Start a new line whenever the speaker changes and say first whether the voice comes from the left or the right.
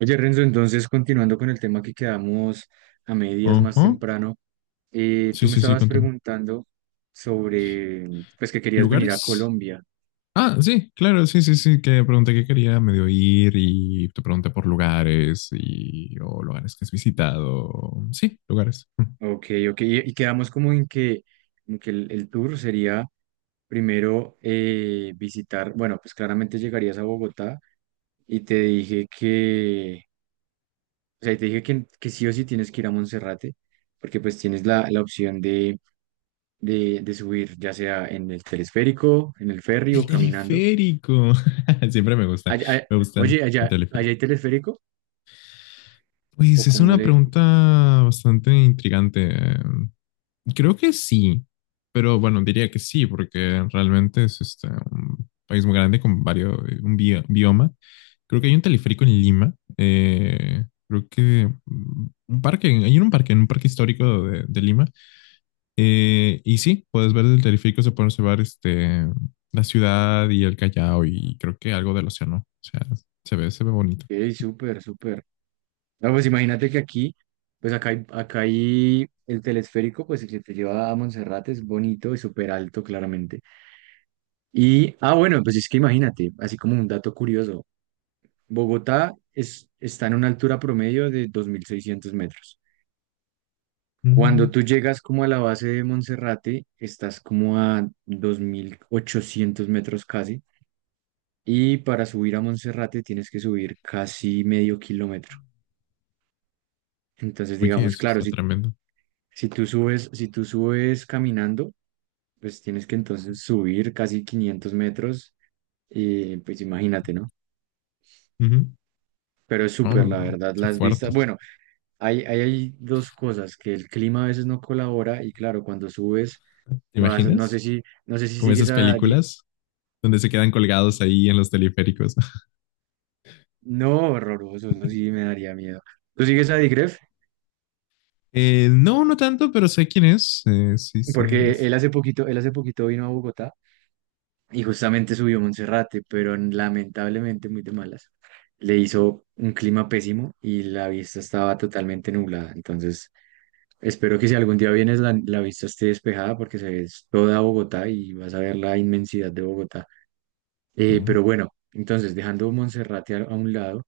right: Oye, Renzo, entonces continuando con el tema que quedamos a medias más
left: Ajá.
right: temprano,
left: Sí,
right: tú me
left: sí, sí,
right: estabas
left: continúa.
right: preguntando sobre, pues que querías venir a
left: ¿Lugares?
right: Colombia.
left: Ah, sí, claro, sí, sí, sí, que pregunté qué quería medio ir y te pregunté por lugares y o lugares que has visitado. Sí, lugares.
right: Ok, y quedamos como en que el tour sería primero visitar, bueno, pues claramente llegarías a Bogotá y te dije que, o sea, y te dije que sí o sí tienes que ir a Monserrate, porque pues tienes la opción de subir, ya sea en el telesférico, en el ferry
left: El
right: o caminando.
left: teleférico. Siempre me gusta,
right: Ay- ay-
left: me gustan
right: oye,
left: el
right: allá
left: teleférico.
right: hay telesférico,
left: Pues
right: o
left: es
right: como
left: una
right: le...
left: pregunta bastante intrigante. Creo que sí, pero bueno, diría que sí, porque realmente es un país muy grande con varios, un bioma. Creo que hay un teleférico en Lima. Creo que un parque, hay un parque, en un parque histórico de Lima. Y sí, puedes ver del teleférico, se puede observar la ciudad y el Callao y creo que algo del océano. O sea, se ve bonito.
right: ¡Ey, súper, súper! No, pues imagínate que aquí, pues acá hay el telesférico, pues el que te lleva a Monserrate, es bonito y súper alto, claramente. Y, ah, bueno, pues es que imagínate, así como un dato curioso, Bogotá está en una altura promedio de 2.600 metros. Cuando
left: Mm.
right: tú llegas como a la base de Monserrate, estás como a 2.800 metros casi. Y para subir a Monserrate tienes que subir casi medio kilómetro. Entonces,
left: Oye,
right: digamos,
left: eso
right: claro,
left: está tremendo.
right: si tú subes caminando, pues tienes que entonces subir casi 500 metros. Y pues imagínate, ¿no?
left: Ujú.
right: Pero es
left: No,
right: súper, la
left: no,
right: verdad,
left: está
right: las
left: fuerte.
right: vistas.
left: esto.
right: Bueno, hay dos cosas, que el clima a veces no colabora y claro, cuando subes,
left: ¿Te
right: vas,
left: imaginas?
right: no sé si
left: Como
right: sigues
left: esas
right: a... Di-
left: películas donde se quedan colgados ahí en los teleféricos.
right: no, horroroso, eso sí me daría miedo. ¿Tú sigues a Digref?
left: No, no tanto, pero sé quién es. Sí, sé.
right: Porque él hace poquito vino a Bogotá y justamente subió a Monserrate, pero lamentablemente muy de malas. Le hizo un clima pésimo y la vista estaba totalmente nublada. Entonces, espero que si algún día vienes la vista esté despejada porque se ve toda Bogotá y vas a ver la inmensidad de Bogotá. Eh,
left: No,
right: pero bueno, entonces dejando Monserrate a un lado,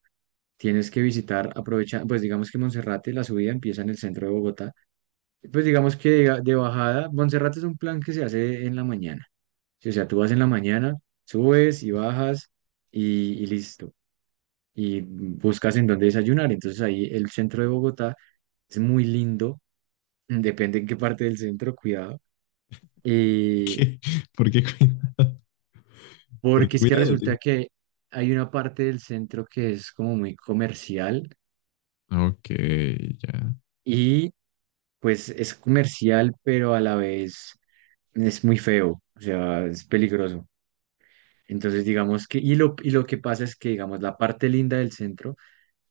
right: tienes que visitar, aprovecha, pues digamos que Monserrate, la subida empieza en el centro de Bogotá. Pues digamos que de bajada, Monserrate es un plan que se hace en la mañana. Sí, o sea, tú vas en la mañana, subes y bajas y listo. Y buscas en dónde desayunar. Entonces ahí el centro de Bogotá es muy lindo, depende en qué parte del centro, cuidado.
left: ¿por
right: eh,
left: qué? ¿Por qué cuidado? ¿Por qué
right: porque es que
left: cuidado, tío?
right: resulta que hay una parte del centro que es como muy comercial.
left: Ok, ya.
right: Y pues es comercial, pero a la vez es muy feo, o sea, es peligroso. Entonces, digamos que, y lo que pasa es que, digamos, la parte linda del centro,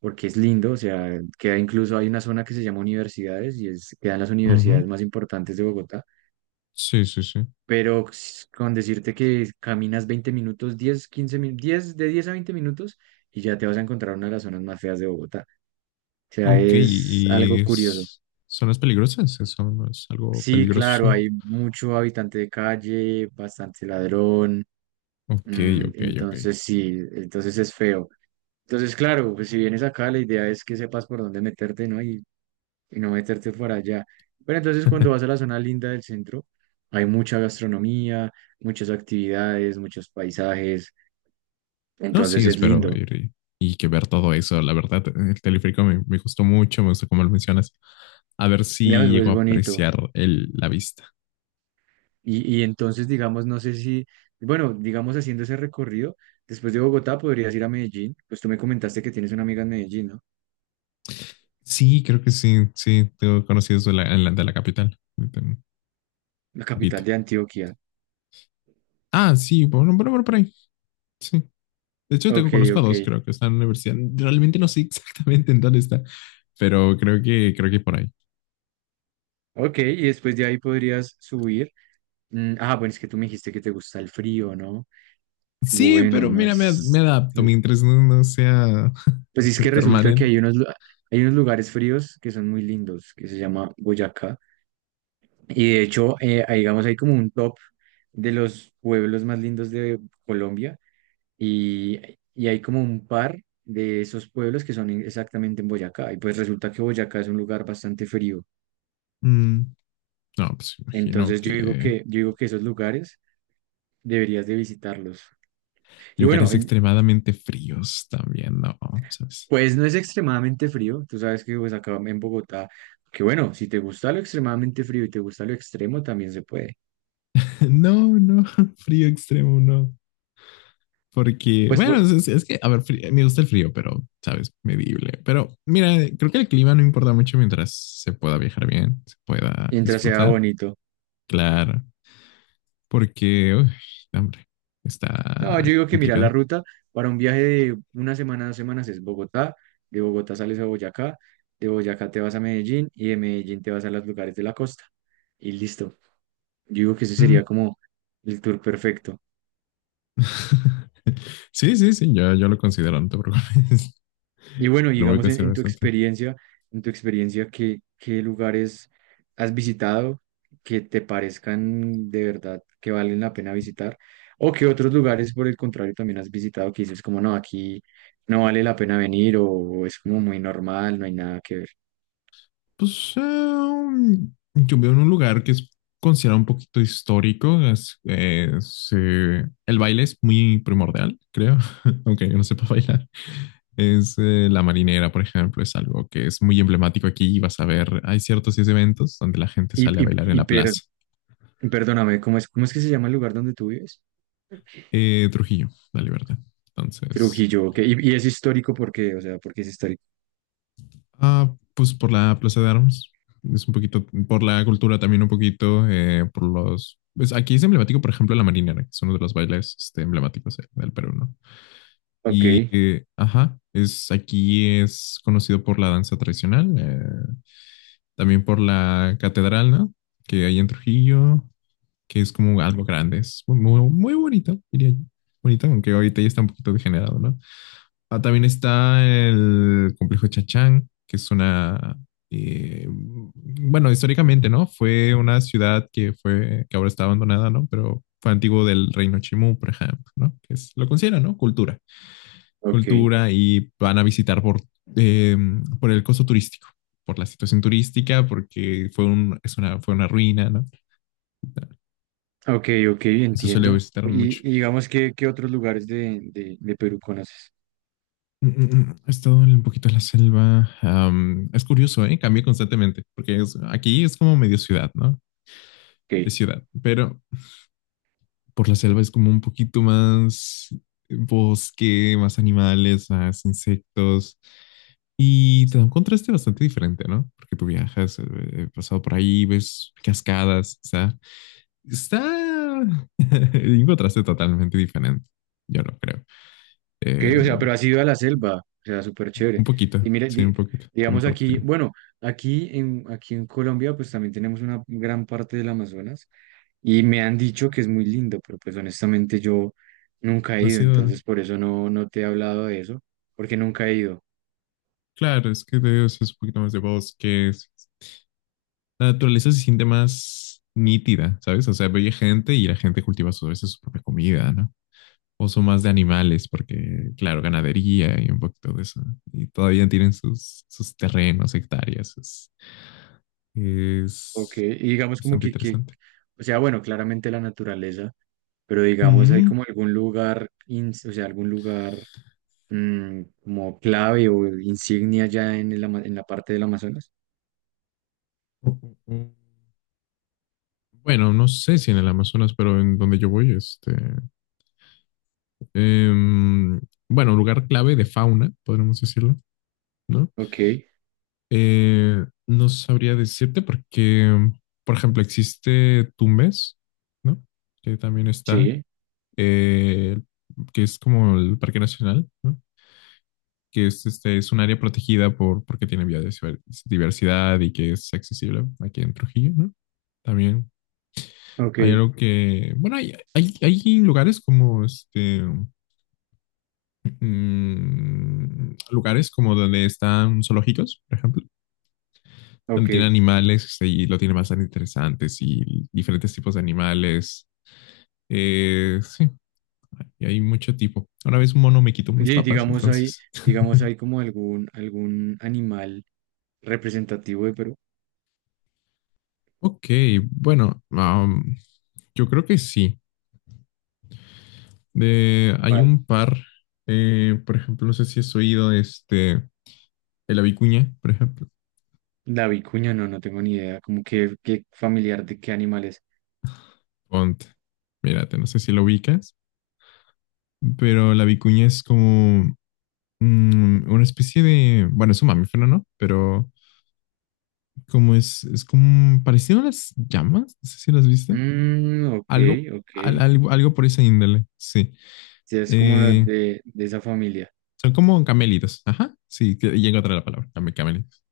right: porque es lindo, o sea, queda incluso, hay una zona que se llama universidades y es, quedan las
left: Ujú.
right: universidades más importantes de Bogotá,
left: Sí, sí, sí.
right: pero con decirte que caminas 20 minutos, 10 15 minutos, 10 de 10 a 20 minutos y ya te vas a encontrar una de las zonas más feas de Bogotá. O sea,
left: Ok,
right: es
left: y
right: algo curioso.
left: son las peligrosas, ¿Eso no es algo
right: Sí, claro,
left: peligroso.
right: hay mucho habitante de calle, bastante ladrón,
left: Ok, ok, ok.
right: entonces sí, entonces es feo. Entonces, claro, pues si vienes acá, la idea es que sepas por dónde meterte, ¿no? Y no meterte por allá. Pero entonces cuando vas a la zona linda del centro, hay mucha gastronomía, muchas actividades, muchos paisajes,
left: No, sí,
right: entonces es
left: espero
right: lindo,
left: ir y que ver todo eso. La verdad, el teleférico me gustó mucho, me gustó como lo mencionas. A ver
right: ya,
left: si
right: pues,
left: llego
right: es
left: a
right: bonito.
left: apreciar la vista.
right: Y entonces, digamos, no sé si, bueno, digamos haciendo ese recorrido, después de Bogotá podrías ir a Medellín, pues tú me comentaste que tienes una amiga en Medellín, ¿no?
left: Sí, creo que sí, sí, tengo conocidos de la capital. Un
right: La capital
left: poquito.
right: de Antioquia.
left: Ah, sí, bueno, bueno, bueno, por ahí. Sí. De hecho,
right: Ok,
left: conozco a
right: ok,
left: dos, creo que están en la universidad. Realmente no sé exactamente en dónde está, pero creo que por ahí.
right: ok, y después de ahí podrías subir. Mm, ah, bueno, es que tú me dijiste que te gusta el frío, ¿no?
left: Sí,
right: Bueno,
left: pero
right: no
left: mira, me
right: es...
left: adapto mientras no sea
right: Pues es que resulta que
left: permanente.
right: hay hay unos lugares fríos que son muy lindos, que se llama Boyacá, y de hecho, ahí, digamos, hay como un top de los pueblos más lindos de Colombia. Y, y hay como un par de esos pueblos que son exactamente en Boyacá. Y pues resulta que Boyacá es un lugar bastante frío.
left: Mm, no, pues imagino
right: Entonces
left: que
right: yo digo que esos lugares deberías de visitarlos. Y bueno,
left: lugares extremadamente fríos también, no, ¿sabes?
right: pues no es extremadamente frío. Tú sabes que pues acá en Bogotá, que bueno, si te gusta lo extremadamente frío y te gusta lo extremo, también se puede.
left: No, no, frío extremo, no. Porque,
right: Pues
left: bueno,
right: por-
left: es que, a ver, me gusta el frío, pero, ¿sabes? Medible. Pero, mira, creo que el clima no importa mucho mientras se pueda viajar bien, se pueda
right: mientras sea
left: disfrutar.
right: bonito.
left: Claro, porque, uy, hombre,
right: No, yo
left: está
right: digo que mira, la
left: complicado.
right: ruta para un viaje de una semana, dos semanas es Bogotá, de Bogotá sales a Boyacá, de Boyacá te vas a Medellín y de Medellín te vas a los lugares de la costa. Y listo. Yo digo que ese
left: Mm.
right: sería como el tour perfecto.
left: Sí, sí, sí, yo lo considero, no te preocupes.
right: Y bueno,
left: Lo voy a
right: digamos en,
left: considerar
right: en tu
left: bastante.
right: experiencia, en tu experiencia, ¿qué, qué lugares has visitado que te parezcan de verdad que valen la pena visitar? ¿O qué otros lugares, por el contrario, también has visitado que dices como no, aquí no vale la pena venir o es como muy normal, no hay nada que ver?
left: Pues yo vivo en un lugar que es considerado un poquito histórico. El baile es muy primordial, creo, aunque yo no sepa bailar. Es la marinera, por ejemplo, es algo que es muy emblemático aquí, y vas a ver, hay ciertos eventos donde la gente
right: Y,
left: sale a bailar en la plaza.
right: perdóname, ¿ cómo es que se llama el lugar donde tú vives?
left: Trujillo, la Libertad. Entonces...
right: Trujillo, ok. Y es histórico porque, o sea, porque es histórico.
left: Ah, pues por la Plaza de Armas. Es un poquito, por la cultura también un poquito, por los... Pues aquí es emblemático, por ejemplo, la marinera, que es uno de los bailes emblemáticos del Perú, ¿no?
right: Ok,
left: Y, ajá, aquí es conocido por la danza tradicional, también por la catedral, ¿no? Que hay en Trujillo, que es como algo grande, es muy, muy bonito, diría yo. Bonito, aunque ahorita ya está un poquito degenerado, ¿no? Ah, también está el complejo Chachán, que es una, bueno, históricamente, ¿no? Fue una ciudad que fue, que ahora está abandonada, ¿no? Pero fue antiguo del reino Chimú, por ejemplo, ¿no? Que es, lo consideran, ¿no? Cultura.
right: ok.
left: Cultura y van a visitar eh, por el costo turístico, por la situación turística, porque fue un, es una, fue una ruina, ¿no?
right: Ok, ok,
left: Eso suele
right: entiendo.
left: visitar mucho.
right: Y digamos que, ¿qué otros lugares de Perú conoces?
left: Mm, mm, mm. He estado en un poquito en la selva. Es curioso, ¿eh? Cambia constantemente, porque aquí es como medio ciudad, ¿no?
right: Ok,
left: Es ciudad, pero por la selva es como un poquito más bosque, más animales, más insectos, y te da un contraste bastante diferente, ¿no? Porque tú viajas, he pasado por ahí, ves cascadas, o sea, está un contraste totalmente diferente, yo no creo.
right: ok, o
left: Eh,
right: sea, pero has ido a la selva, o sea, súper chévere.
left: un poquito,
right: Y mira,
left: sí, un poquito, por un
right: digamos
left: corto
right: aquí,
left: tiempo.
right: bueno, aquí en Colombia pues también tenemos una gran parte del Amazonas y me han dicho que es muy lindo, pero pues honestamente yo nunca he
left: ¿No ha
right: ido,
left: sido?
right: entonces por eso no, no te he hablado de eso, porque nunca he ido.
left: Claro, es que te digo, sí es un poquito más de bosques. La naturaleza se siente más nítida, ¿sabes? O sea, ve gente y la gente cultiva a veces su propia comida, ¿no? O son más de animales, porque, claro, ganadería y un poquito de eso, ¿no? Y todavía tienen sus terrenos, hectáreas. Es,
right: Ok,
left: es
right: y digamos como
left: bastante interesante.
right: o sea, bueno, claramente la naturaleza, pero digamos hay
left: Ujú.
right: como algún o sea, algún lugar mm, como clave o insignia ya en el en la parte del Amazonas.
left: O- o- o- Bueno, no sé si en el Amazonas, pero en donde yo voy, em, bueno, lugar clave de fauna, podríamos decirlo, ¿no?
right: Ok,
left: No sabría decirte porque, por ejemplo, existe Tumbes, ¿no? Que también está,
right: sí,
left: eh, que es como el Parque Nacional, ¿no? Que es, es un área protegida porque tiene biodiversidad y que es accesible aquí en Trujillo, ¿no? También
right: ok,
left: hay algo que, bueno, hay lugares como, lugares como donde están zoológicos, por ejemplo donde tiene
right: ok.
left: animales y lo tiene bastante interesantes y diferentes tipos de animales. Sí, y hay mucho tipo. Una vez un mono me quitó mis
right: Oye,
left: papas, entonces.
right: digamos hay como algún, algún animal representativo de Perú.
left: Ok, bueno, yo creo que sí. Hay
right: ¿Cuál?
left: un par, por ejemplo, no sé si has oído el vicuña por ejemplo.
right: La vicuña, no, no tengo ni idea, como que, qué familiar de qué animal es.
left: Ponte, mírate, no sé si lo ubicas, pero la vicuña es como una especie de, bueno, es un mamífero, ¿no? Pero es como parecido a las llamas, no sé si las viste.
right: Mm, ok,
left: Algo,
right: ok.
left: algo por esa índole, sí.
right: Sí, es como
left: Eh,
right: de esa familia.
left: Son como camelitos, ajá, sí, y encontré la palabra, camelitos,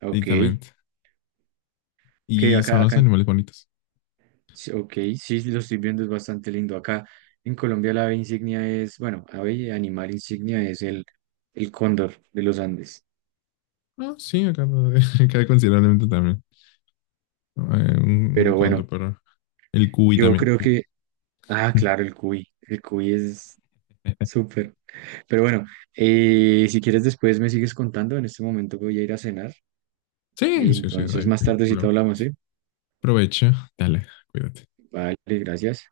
right: Ok,
left: directamente.
right: que
left: Y son los animales bonitos.
right: sí, ok, sí, lo estoy viendo, es bastante lindo. Acá en Colombia la ave insignia es, bueno, ave y animal insignia es el cóndor de los Andes.
left: Ah, sí, acá, acá considerablemente también. Eh, un
right: Pero
left: conto,
right: bueno,
left: pero el cuy
right: yo
left: también.
right: creo que, ah, claro, el cuy es súper. Pero bueno, si quieres después me sigues contando, en este momento voy a ir a cenar.
left: Sí, sí, sí, no
right: Entonces
left: hay
right: más tardecito
left: problema.
right: hablamos, ¿sí?
left: Aprovecha, dale, cuídate.
right: Vale, gracias.